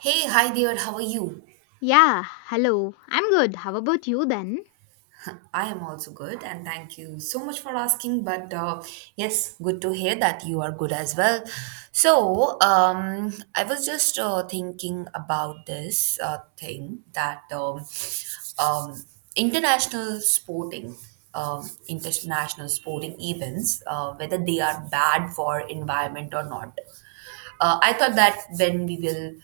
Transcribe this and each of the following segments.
Hey, hi dear, how are you? Yeah, hello. I'm good. How about you then? I am also good and thank you so much for asking. But Yes, good to hear that you are good as well. I was just thinking about this thing that um, international sporting, international sporting events, whether they are bad for environment or not. I thought that when we will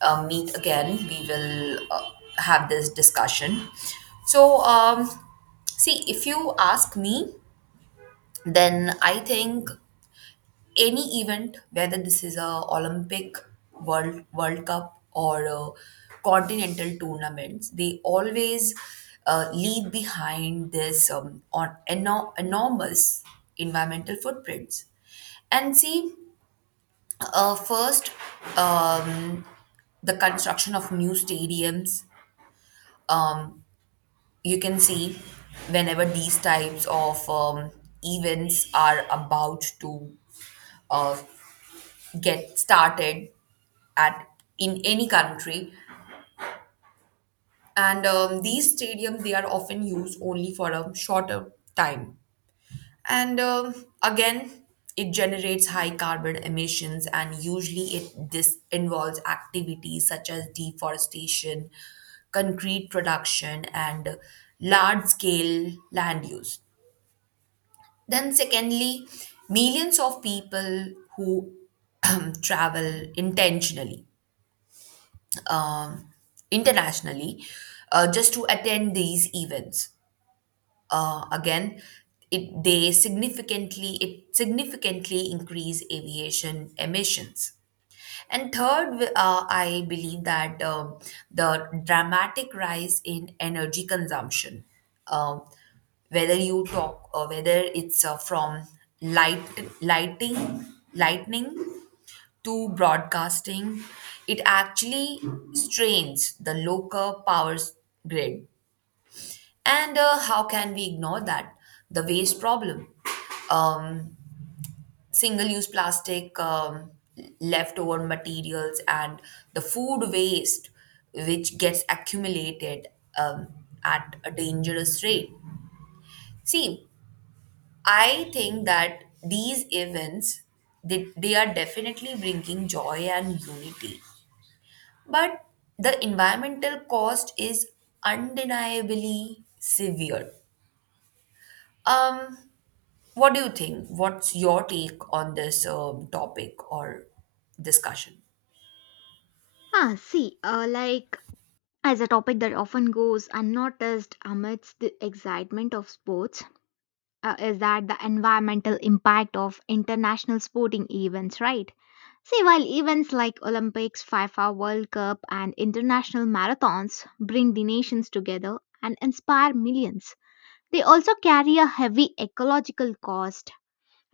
meet again, we will have this discussion. So, um, See, if you ask me, then I think any event, whether this is a Olympic, World Cup, or a continental tournaments, they always leave behind this enormous environmental footprints. And see, first, um, the construction of new stadiums. um, you can see whenever these types of events are about to uh, get started at in any country, and these stadiums, they are often used only for a shorter time. And again, it generates high carbon emissions, and usually it this involves activities such as deforestation, concrete production, and large scale land use. Then, secondly, millions of people who travel intentionally, internationally, just to attend these events. Again, it significantly increase aviation emissions. And third, I believe that the dramatic rise in energy consumption, um, whether you talk or whether it's from light lighting, lightning to broadcasting, it actually strains the local grid. And how can we ignore that? The waste problem. Um, Single use plastic, leftover materials, and the food waste, which gets accumulated um, at a dangerous rate. See, I think that these events, they are definitely bringing joy and unity. But the environmental cost is undeniably severe. Um, what do you think? What's your take on this topic or discussion? Ah, see, uh, like, as a topic that often goes unnoticed amidst the excitement of sports, is that the environmental impact of international sporting events, right? See, while events like Olympics, FIFA World Cup, and international marathons bring the nations together and inspire millions, they also carry a heavy ecological cost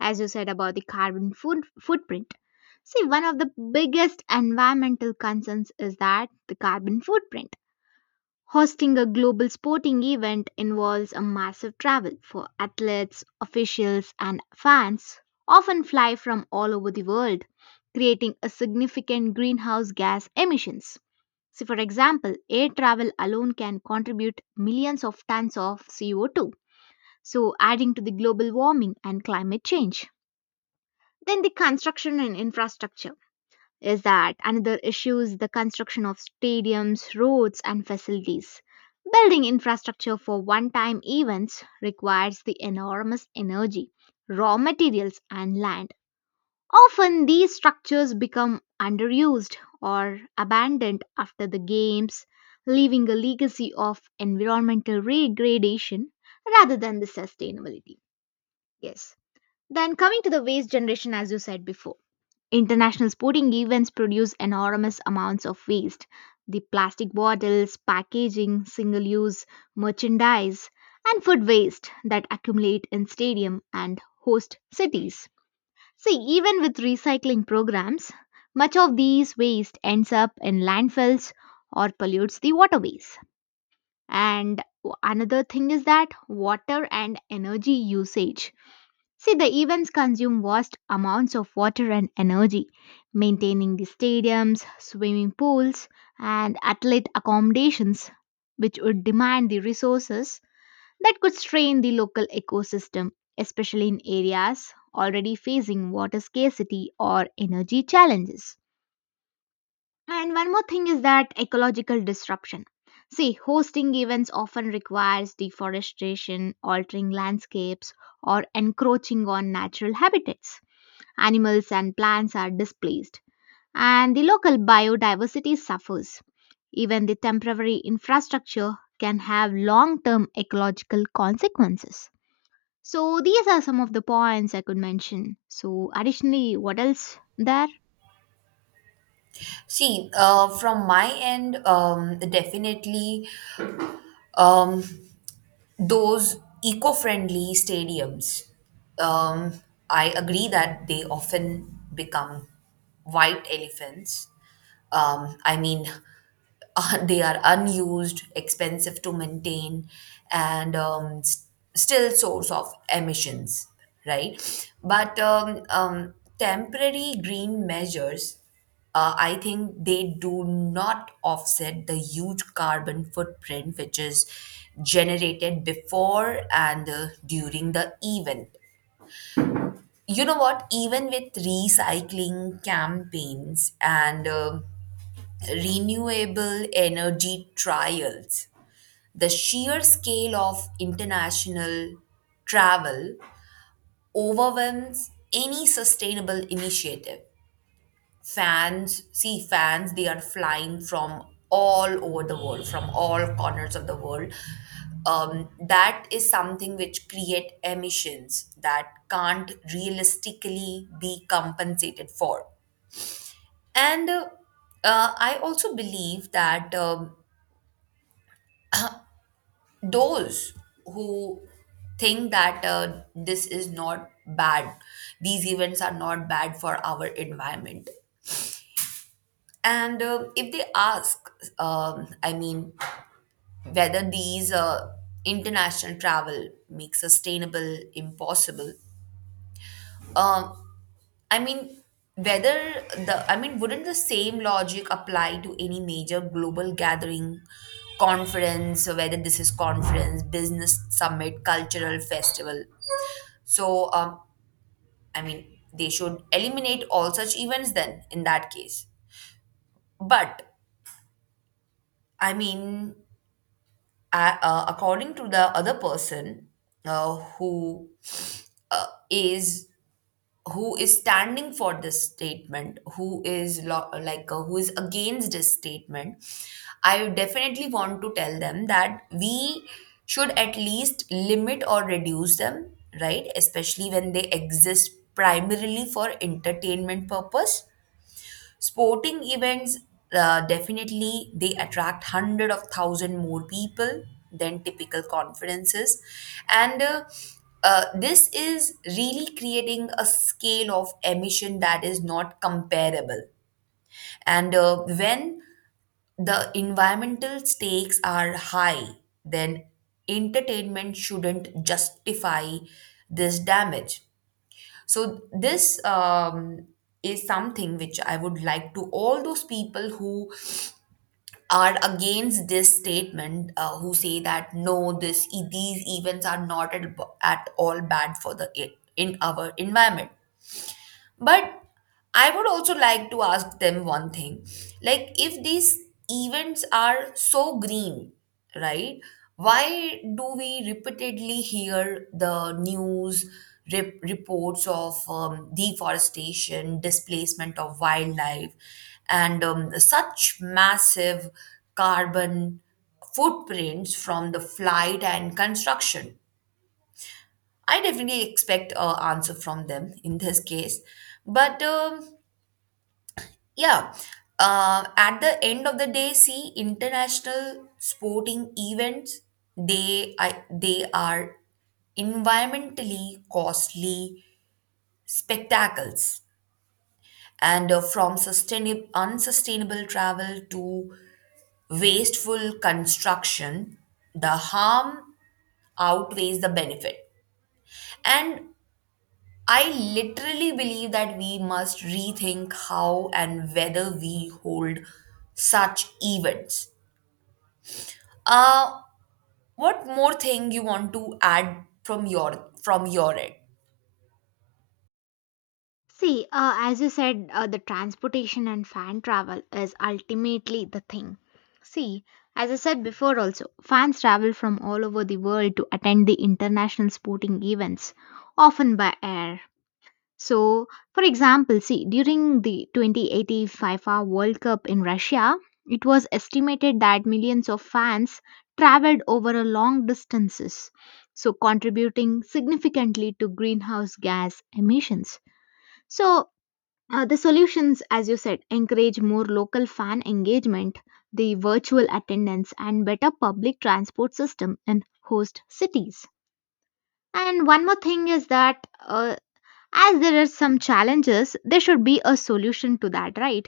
as you said about the footprint. See, one of the biggest environmental concerns is that the carbon footprint. Hosting a global sporting event involves a massive travel for athletes, officials, and fans, often fly from all over the world, creating a significant greenhouse gas emissions. So, for example, air travel alone can contribute millions of tons of CO2, so adding to the global warming and climate change. Then the construction and infrastructure is that another issue is the construction of stadiums, roads, and facilities. Building infrastructure for one time events requires the enormous energy, raw materials, and land. Often these structures become underused or abandoned after the games, leaving a legacy of environmental degradation rather than the sustainability. Yes. Then coming to the waste generation, as you said before, international sporting events produce enormous amounts of waste. The plastic bottles, packaging, single use merchandise, and food waste that accumulate in stadium and host cities. See, even with recycling programs, much of these waste ends up in landfills or pollutes the waterways. And another thing is that water and energy usage. See, the events consume vast amounts of water and energy, maintaining the stadiums, swimming pools, and athlete accommodations, which would demand the resources that could strain the local ecosystem, especially in areas already facing water scarcity or energy challenges. And one more thing is that ecological disruption. See, hosting events often requires deforestation, altering landscapes, or encroaching on natural habitats. Animals and plants are displaced, and the local biodiversity suffers. Even the temporary infrastructure can have long term ecological consequences. So, these are some of the points I could mention. So, additionally, what else there? See, from my end, definitely um, those eco friendly stadiums, um, I agree that they often become white elephants. I mean, they are unused, expensive to maintain, and still source of emissions, right? But temporary green measures, I think they do not offset the huge carbon footprint which is generated before and during the event. You know what? Even with recycling campaigns and renewable energy trials, the sheer scale of international travel overwhelms any sustainable initiative. Fans, they are flying from all over the world, from all corners of the world. That is something which create emissions that can't realistically be compensated for. And uh, uh, i also believe that those who think that this is not bad, these events are not bad for our environment. And if they ask, I mean, whether these international travel make sustainable impossible. Um, I mean, I mean, wouldn't the same logic apply to any major global gathering, conference, or whether this is conference, business summit, cultural festival? So, I mean, they should eliminate all such events then in that case. But I mean, according to the other person uh, who uh, is who is standing for this statement, who is who is against this statement. I definitely want to tell them that we should at least limit or reduce them, right? Especially when they exist primarily for entertainment purpose. Sporting events, definitely they attract hundred of thousand more people than typical conferences, and this is really creating a scale of emission that is not comparable. And when the environmental stakes are high, then entertainment shouldn't justify this damage. So this is something which I would like to all those people who are against this statement, who say that no, these events are not at all bad for the in our environment. But I would also like to ask them one thing. Like, if these events are so green, right? Why do we repeatedly hear the reports of deforestation, displacement of wildlife, and such massive carbon footprints from the flight and construction? I definitely expect an answer from them in this case. But yeah. At the end of the day, see, international sporting events, they are environmentally costly spectacles. And from sustainable unsustainable travel to wasteful construction, the harm outweighs the benefit. And I literally believe that we must rethink how and whether we hold such events. Uh, what more thing you want to add from your from your end? See, as you said, the transportation and fan travel is ultimately the thing. See, as I said before, also, fans travel from all over the world to attend the international sporting events, often by air. So, for example, see, during the 2018 FIFA World Cup in Russia, it was estimated that millions of fans traveled over a long distances, so contributing significantly to greenhouse gas emissions. So, the solutions, as you said, encourage more local fan engagement, the virtual attendance, and better public transport system in host cities. And one more thing is that as there are some challenges, there should be a solution to that, right?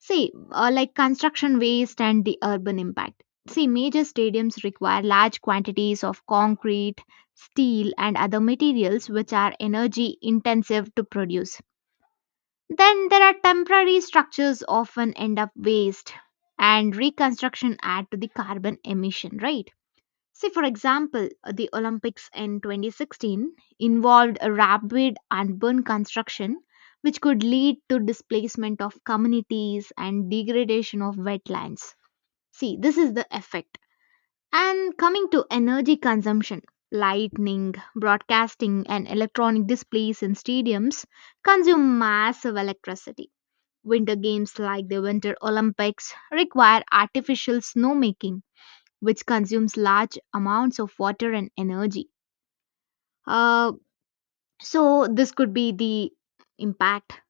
See, like construction waste and the urban impact. See, major stadiums require large quantities of concrete, steel and other materials which are energy intensive to produce. Then there are temporary structures often end up waste and reconstruction add to the carbon emission, right? See, for example, the Olympics in 2016 involved a rapid urban construction, which could lead to displacement of communities and degradation of wetlands. See, this is the effect. And coming to energy consumption, lighting, broadcasting, and electronic displays in stadiums consume massive electricity. Winter games like the Winter Olympics require artificial snowmaking which consumes large amounts of water and energy. Uh, so, this could be the impact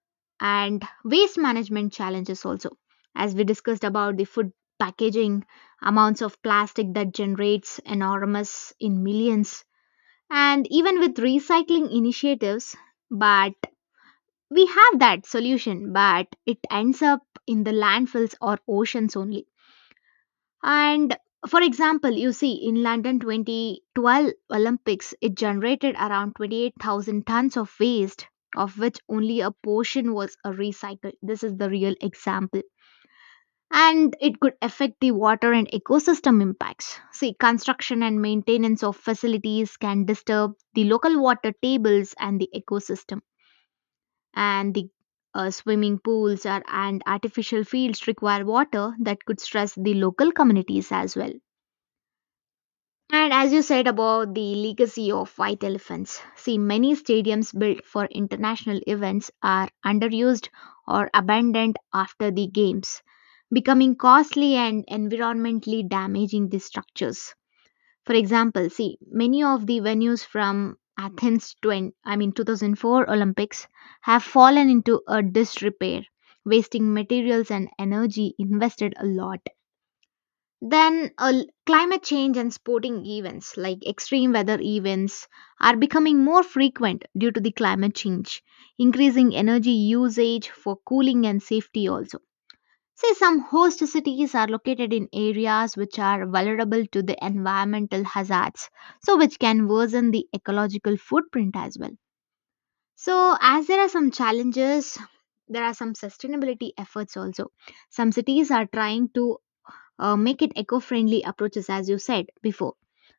and waste management challenges also. As we discussed about the food packaging, amounts of plastic that generates enormous in millions, and even with recycling initiatives, but we have that solution, but it ends up in the landfills or oceans only. And for example, you see in London 2012 Olympics, it generated around 28,000 tons of waste, of which only a portion was recycled. This is the real example. And it could affect the water and ecosystem impacts. See, construction and maintenance of facilities can disturb the local water tables and the ecosystem. And the swimming pools are, and artificial fields require water that could stress the local communities as well. And as you said about the legacy of white elephants, see, many stadiums built for international events are underused or abandoned after the games, becoming costly and environmentally damaging the structures. For example, see, many of the venues from Athens 20, I mean 2004 Olympics have fallen into a disrepair, wasting materials and energy invested a lot. Then climate change and sporting events like extreme weather events are becoming more frequent due to the climate change, increasing energy usage for cooling and safety also. Say some host cities are located in areas which are vulnerable to the environmental hazards, so which can worsen the ecological footprint as well. So, as there are some challenges, there are some sustainability efforts also. Some cities are trying to make it eco friendly approaches, as you said before.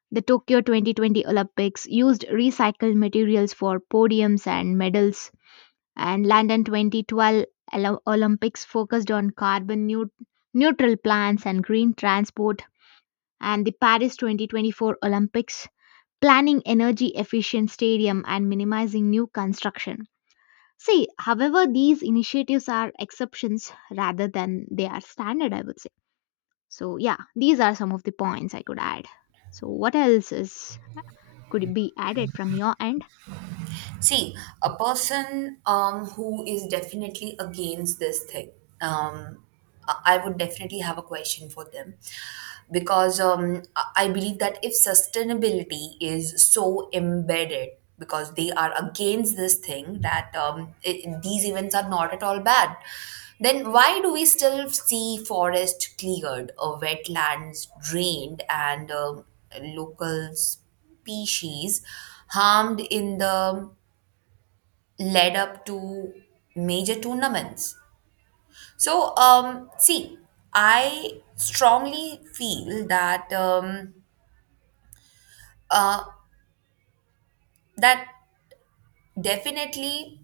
The Tokyo 2020 Olympics used recycled materials for podiums and medals, and London 2012 Olympics focused on neutral plans and green transport, and the Paris 2024 Olympics planning energy efficient stadium and minimizing new construction. See, however, these initiatives are exceptions rather than they are standard, I would say. So yeah, these are some of the points I could add. So what else is could be added from your end? See, a person who is definitely against this thing, um, I would definitely have a question for them, because I believe that if sustainability is so embedded, because they are against this thing, that I these events are not at all bad, then why do we still see forest cleared, wetlands drained, and local species harmed in the led up to major tournaments. So, see, I strongly feel that uh, that definitely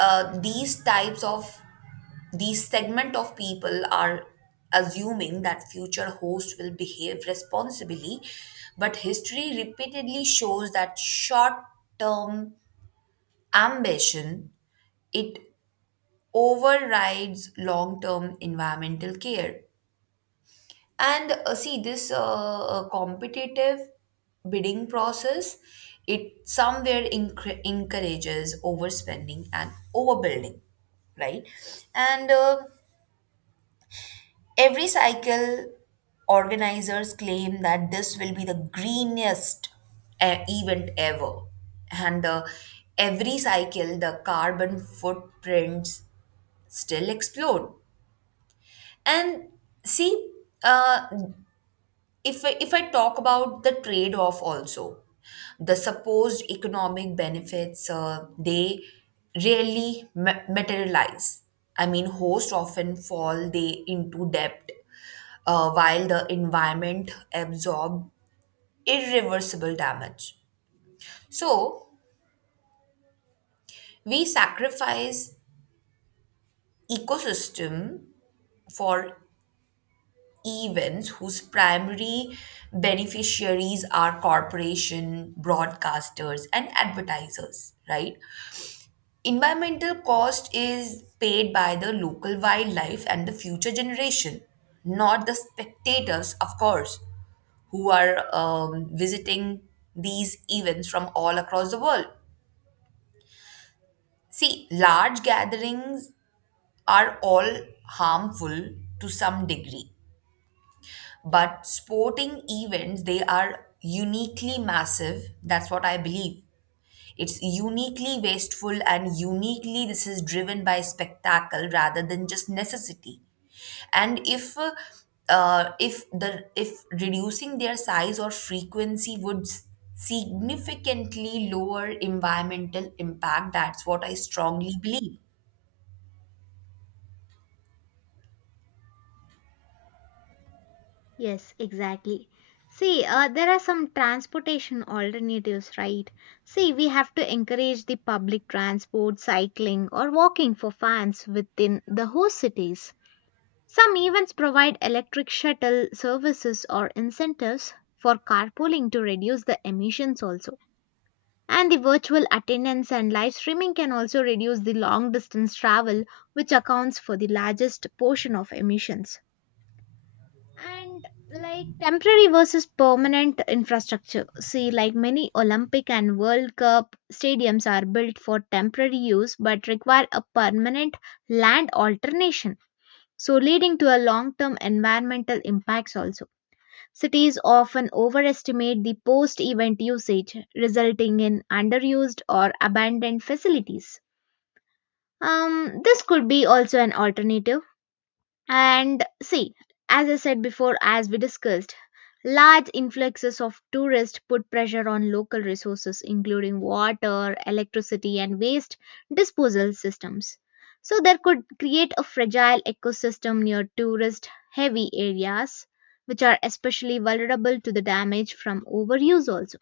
these types of these segment of people are assuming that future hosts will behave responsibly, but history repeatedly shows that short-term ambition, it overrides long-term environmental care. And see, this competitive bidding process, it somewhere encr encourages overspending and overbuilding, right? And every cycle, organizers claim that this will be the greenest event ever. And every cycle, the carbon footprints still explode. And see, uh, if I talk about the trade off also, the supposed economic benefits they rarely materialize. I mean, hosts often fall they into debt, while the environment absorb irreversible damage. So we sacrifice ecosystem for events whose primary beneficiaries are corporation broadcasters and advertisers, right? Environmental cost is paid by the local wildlife and the future generation, not the spectators, of course, who are visiting these events from all across the world. See, large gatherings are all harmful to some degree. But sporting events, they are uniquely massive. That's what I believe. It's uniquely wasteful, and uniquely this is driven by spectacle rather than just necessity. And if the if reducing their size or frequency would significantly lower environmental impact, that's what I strongly believe. Yes, exactly. See, there are some transportation alternatives, right? See, we have to encourage the public transport, cycling, or walking for fans within the host cities. Some events provide electric shuttle services or incentives for carpooling to reduce the emissions also. And the virtual attendance and live streaming can also reduce the long distance travel, which accounts for the largest portion of emissions. And like temporary versus permanent infrastructure. See, like many Olympic and World Cup stadiums are built for temporary use but require a permanent land alternation, so leading to a long term environmental impacts also. Cities often overestimate the post event usage, resulting in underused or abandoned facilities. This could be also an alternative. And see, as I said before, as we discussed, large influxes of tourists put pressure on local resources, including water, electricity, and waste disposal systems. So, there could create a fragile ecosystem near tourist heavy areas, which are especially vulnerable to the damage from overuse also.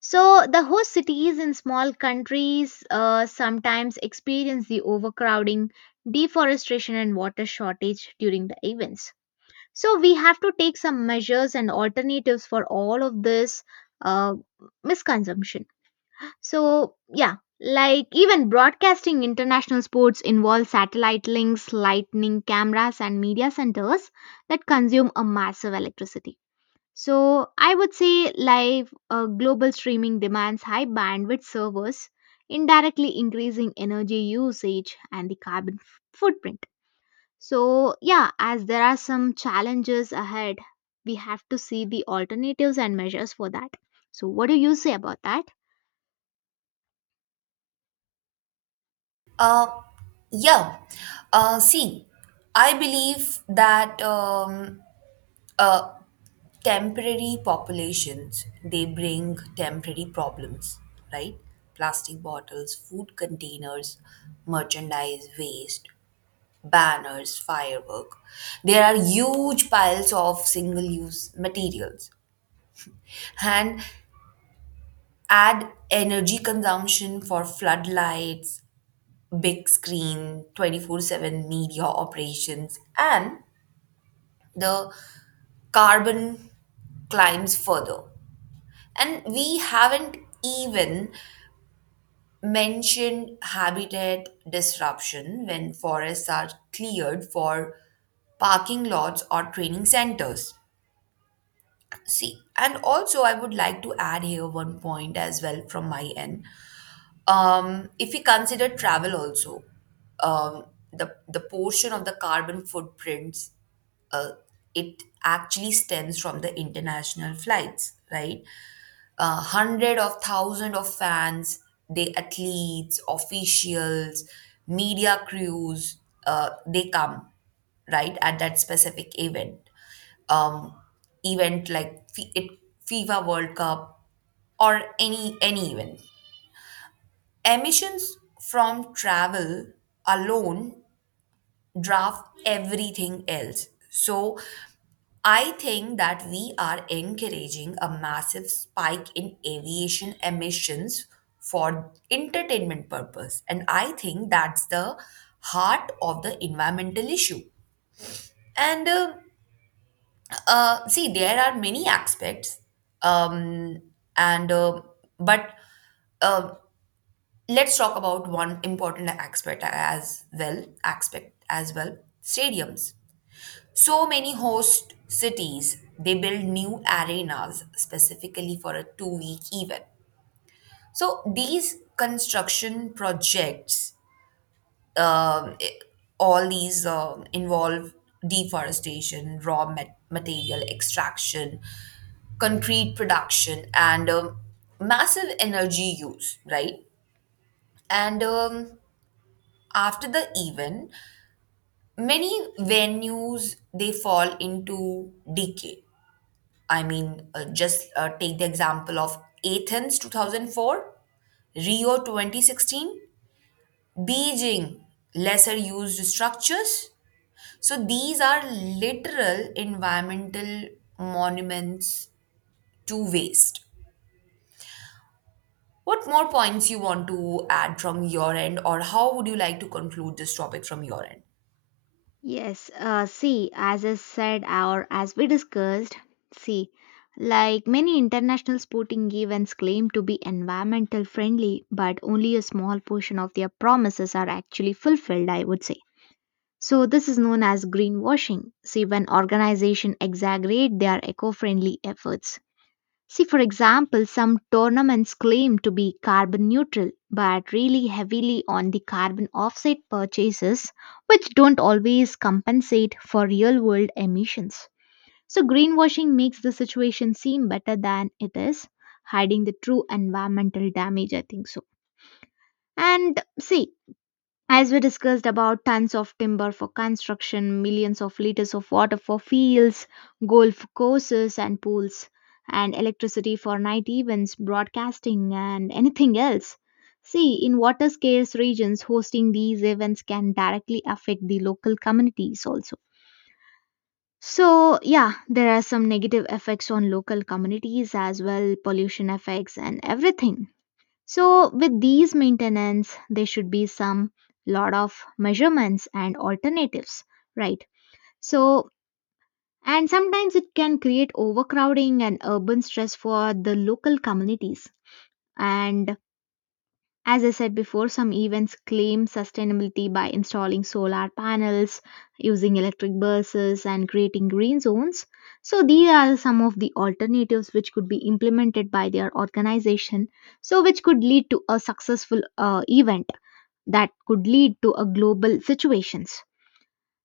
So, the host cities in small countries sometimes experience the overcrowding, deforestation, and water shortage during the events. So, we have to take some measures and alternatives for all of this uh, misconsumption. So, yeah, like even broadcasting international sports involve satellite links, lightning cameras, and media centers that consume a massive electricity. So I would say live global streaming demands high bandwidth servers, indirectly increasing energy usage and the footprint. So, yeah, as there are some challenges ahead, we have to see the alternatives and measures for that. So, what do you say about that? Uh, yeah. See, I believe that uh, temporary populations, they bring temporary problems, right? Plastic bottles, food containers, merchandise waste, banners, firework, there are huge piles of single use materials, and add energy consumption for floodlights, big screen 24/7 media operations, and the carbon climbs further. And we haven't even mentioned habitat disruption when forests are cleared for parking lots or training centers. See, and also I would like to add here one point as well from my end. If we consider travel also, um, the portion of the carbon footprints, uh, it actually stems from the international flights, right? Hundred of thousands of fans, the athletes, officials, media crews, they come right at that specific event. Um, Event like FIFA World Cup or any event. Emissions from travel alone draft everything else. So I think that we are encouraging a massive spike in aviation emissions for entertainment purpose, and I think that's the heart of the environmental issue. And see, there are many aspects, um, and but uh, let's talk about one important aspect as well. Stadiums. So many host cities, they build new arenas specifically for a 2-week event. So these construction projects, I- all these involve deforestation, material extraction, concrete production, and massive energy use, right? And after the event, many venues, they fall into decay. I mean, just take the example of Athens 2004, Rio 2016, Beijing, lesser used structures. So these are literal environmental monuments to waste. What more points you want to add from your end, or how would you like to conclude this topic from your end? Yes, see, as I said or as we discussed, see, like many international sporting events claim to be environmental friendly, but only a small portion of their promises are actually fulfilled, I would say. So, this is known as greenwashing. See, when organizations exaggerate their eco friendly efforts. See, for example, some tournaments claim to be carbon neutral but really heavily on the carbon offset purchases, which don't always compensate for real world emissions. So, greenwashing makes the situation seem better than it is, hiding the true environmental damage, I think so. And see, as we discussed about tons of timber for construction, millions of liters of water for fields, golf courses, and pools, and electricity for night events, broadcasting, and anything else. See, in water scarce regions, hosting these events can directly affect the local communities also. So, yeah, there are some negative effects on local communities as well, pollution effects and everything. So, with these maintenance, there should be some lot of measurements and alternatives, right? So, and sometimes it can create overcrowding and urban stress for the local communities. And as I said before, some events claim sustainability by installing solar panels, using electric buses, and creating green zones. So, these are some of the alternatives which could be implemented by their organization, so which could lead to a successful event that could lead to a global situations.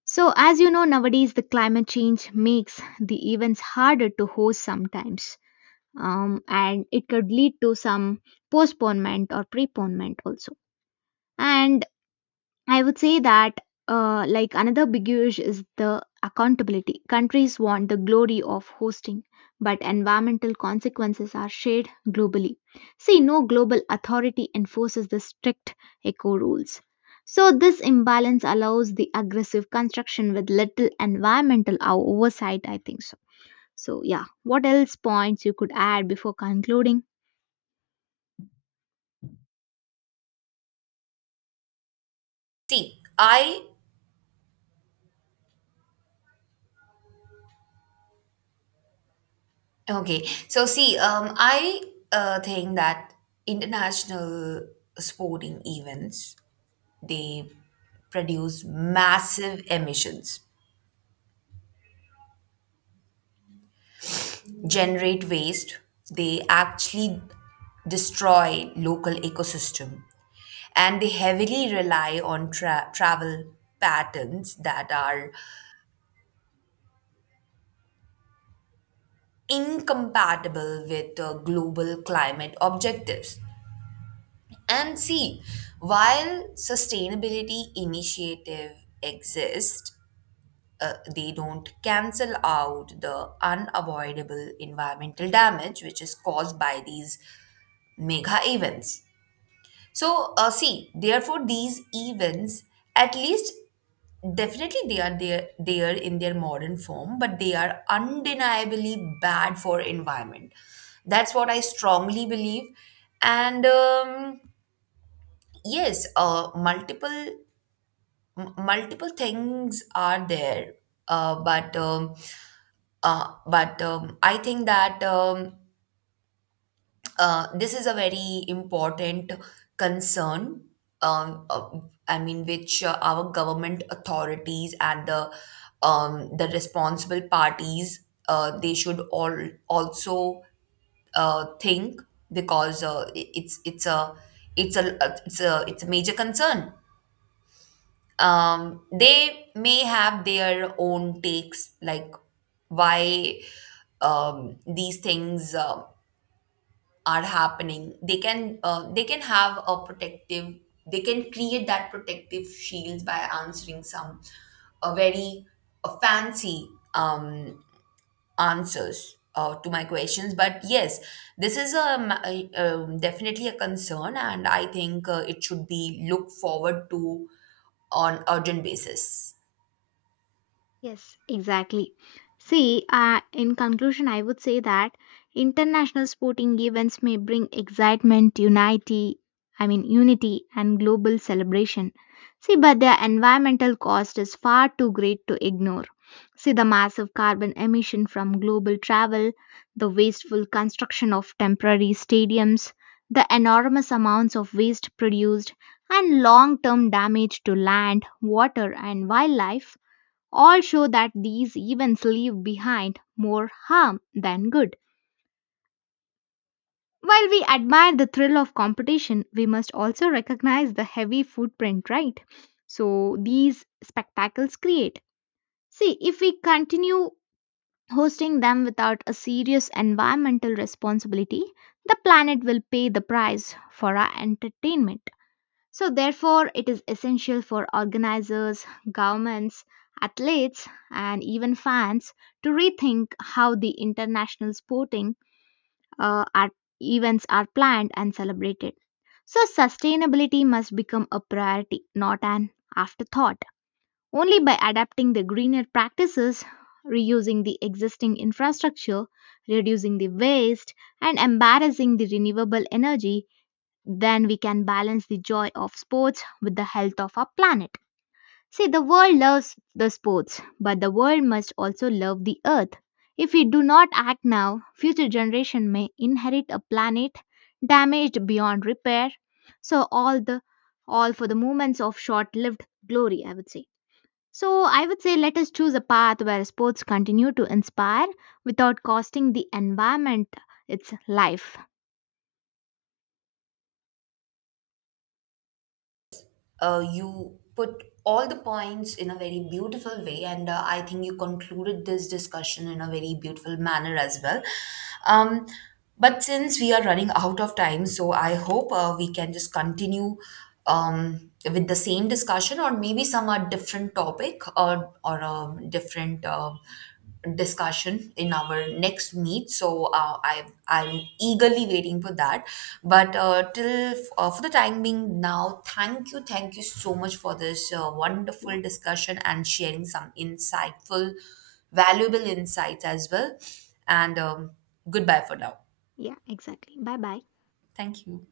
So as you know nowadays the climate change makes the events harder to host sometimes, and it could lead to some postponement or preponement also. And I would say that, like another big issue is the accountability. Countries want the glory of hosting, but environmental consequences are shared globally. See, no global authority enforces the strict eco rules. So, this imbalance allows the aggressive construction with little environmental oversight, I think so. So, yeah, what else points you could add before concluding? See, I Okay. So see, I think that international sporting events, they produce massive emissions, generate waste, they actually destroy local ecosystem, and they heavily rely on travel patterns that are incompatible with global climate objectives. And see, while sustainability initiative exist, they don't cancel out the unavoidable environmental damage which is caused by these mega events. So, see, therefore, these events, at least definitely they are there, there in their modern form, but they are undeniably bad for environment. That's what I strongly believe. And yes, multiple things are there, uh, but um, but I think that this is a very important concern. Um, uh, I mean, which our government authorities and the responsible parties they should all also think, because it- it's a it's a it's a it's a major concern. They may have their own takes, like why these things are happening. They can they can have a protective, they can create that protective shields by answering some very fancy um, answers to my questions. But yes, this is a, definitely a concern, and I think it should be looked forward to on urgent basis. Yes, exactly. See, in conclusion, I would say that international sporting events may bring excitement, unity, I mean, unity and global celebration. See, but their environmental cost is far too great to ignore. See, the massive carbon emission from global travel, the wasteful construction of temporary stadiums, the enormous amounts of waste produced, and long term damage to land, water, and wildlife all show that these events leave behind more harm than good. While we admire the thrill of competition, we must also recognize the heavy footprint, right? So these spectacles create. See, if we continue hosting them without a serious environmental responsibility, the planet will pay the price for our entertainment. So, therefore, it is essential for organizers, governments, athletes, and even fans to rethink how the international sporting uh, are, events are planned and celebrated. So, sustainability must become a priority, not an afterthought. Only by adapting the greener practices, reusing the existing infrastructure, reducing the waste, and embarrassing the renewable energy then we can balance the joy of sports with the health of our planet. See, the world loves the sports, but the world must also love the earth. If we do not act now, future generation may inherit a planet damaged beyond repair. So all the all for the moments of short-lived glory, I would say. So I would say let us choose a path where sports continue to inspire without costing the environment its life. You put all the points in a very beautiful way, and I think you concluded this discussion in a very beautiful manner as well. Um, but since we are running out of time, so I hope we can just continue with the same discussion, or maybe some different topic or a different discussion in our next meet. So I'm eagerly waiting for that. But till for the time being now, thank you so much for this Yeah, wonderful discussion and sharing some insightful, valuable insights as well. And goodbye for now. yeah, exactly. Bye bye. Thank you.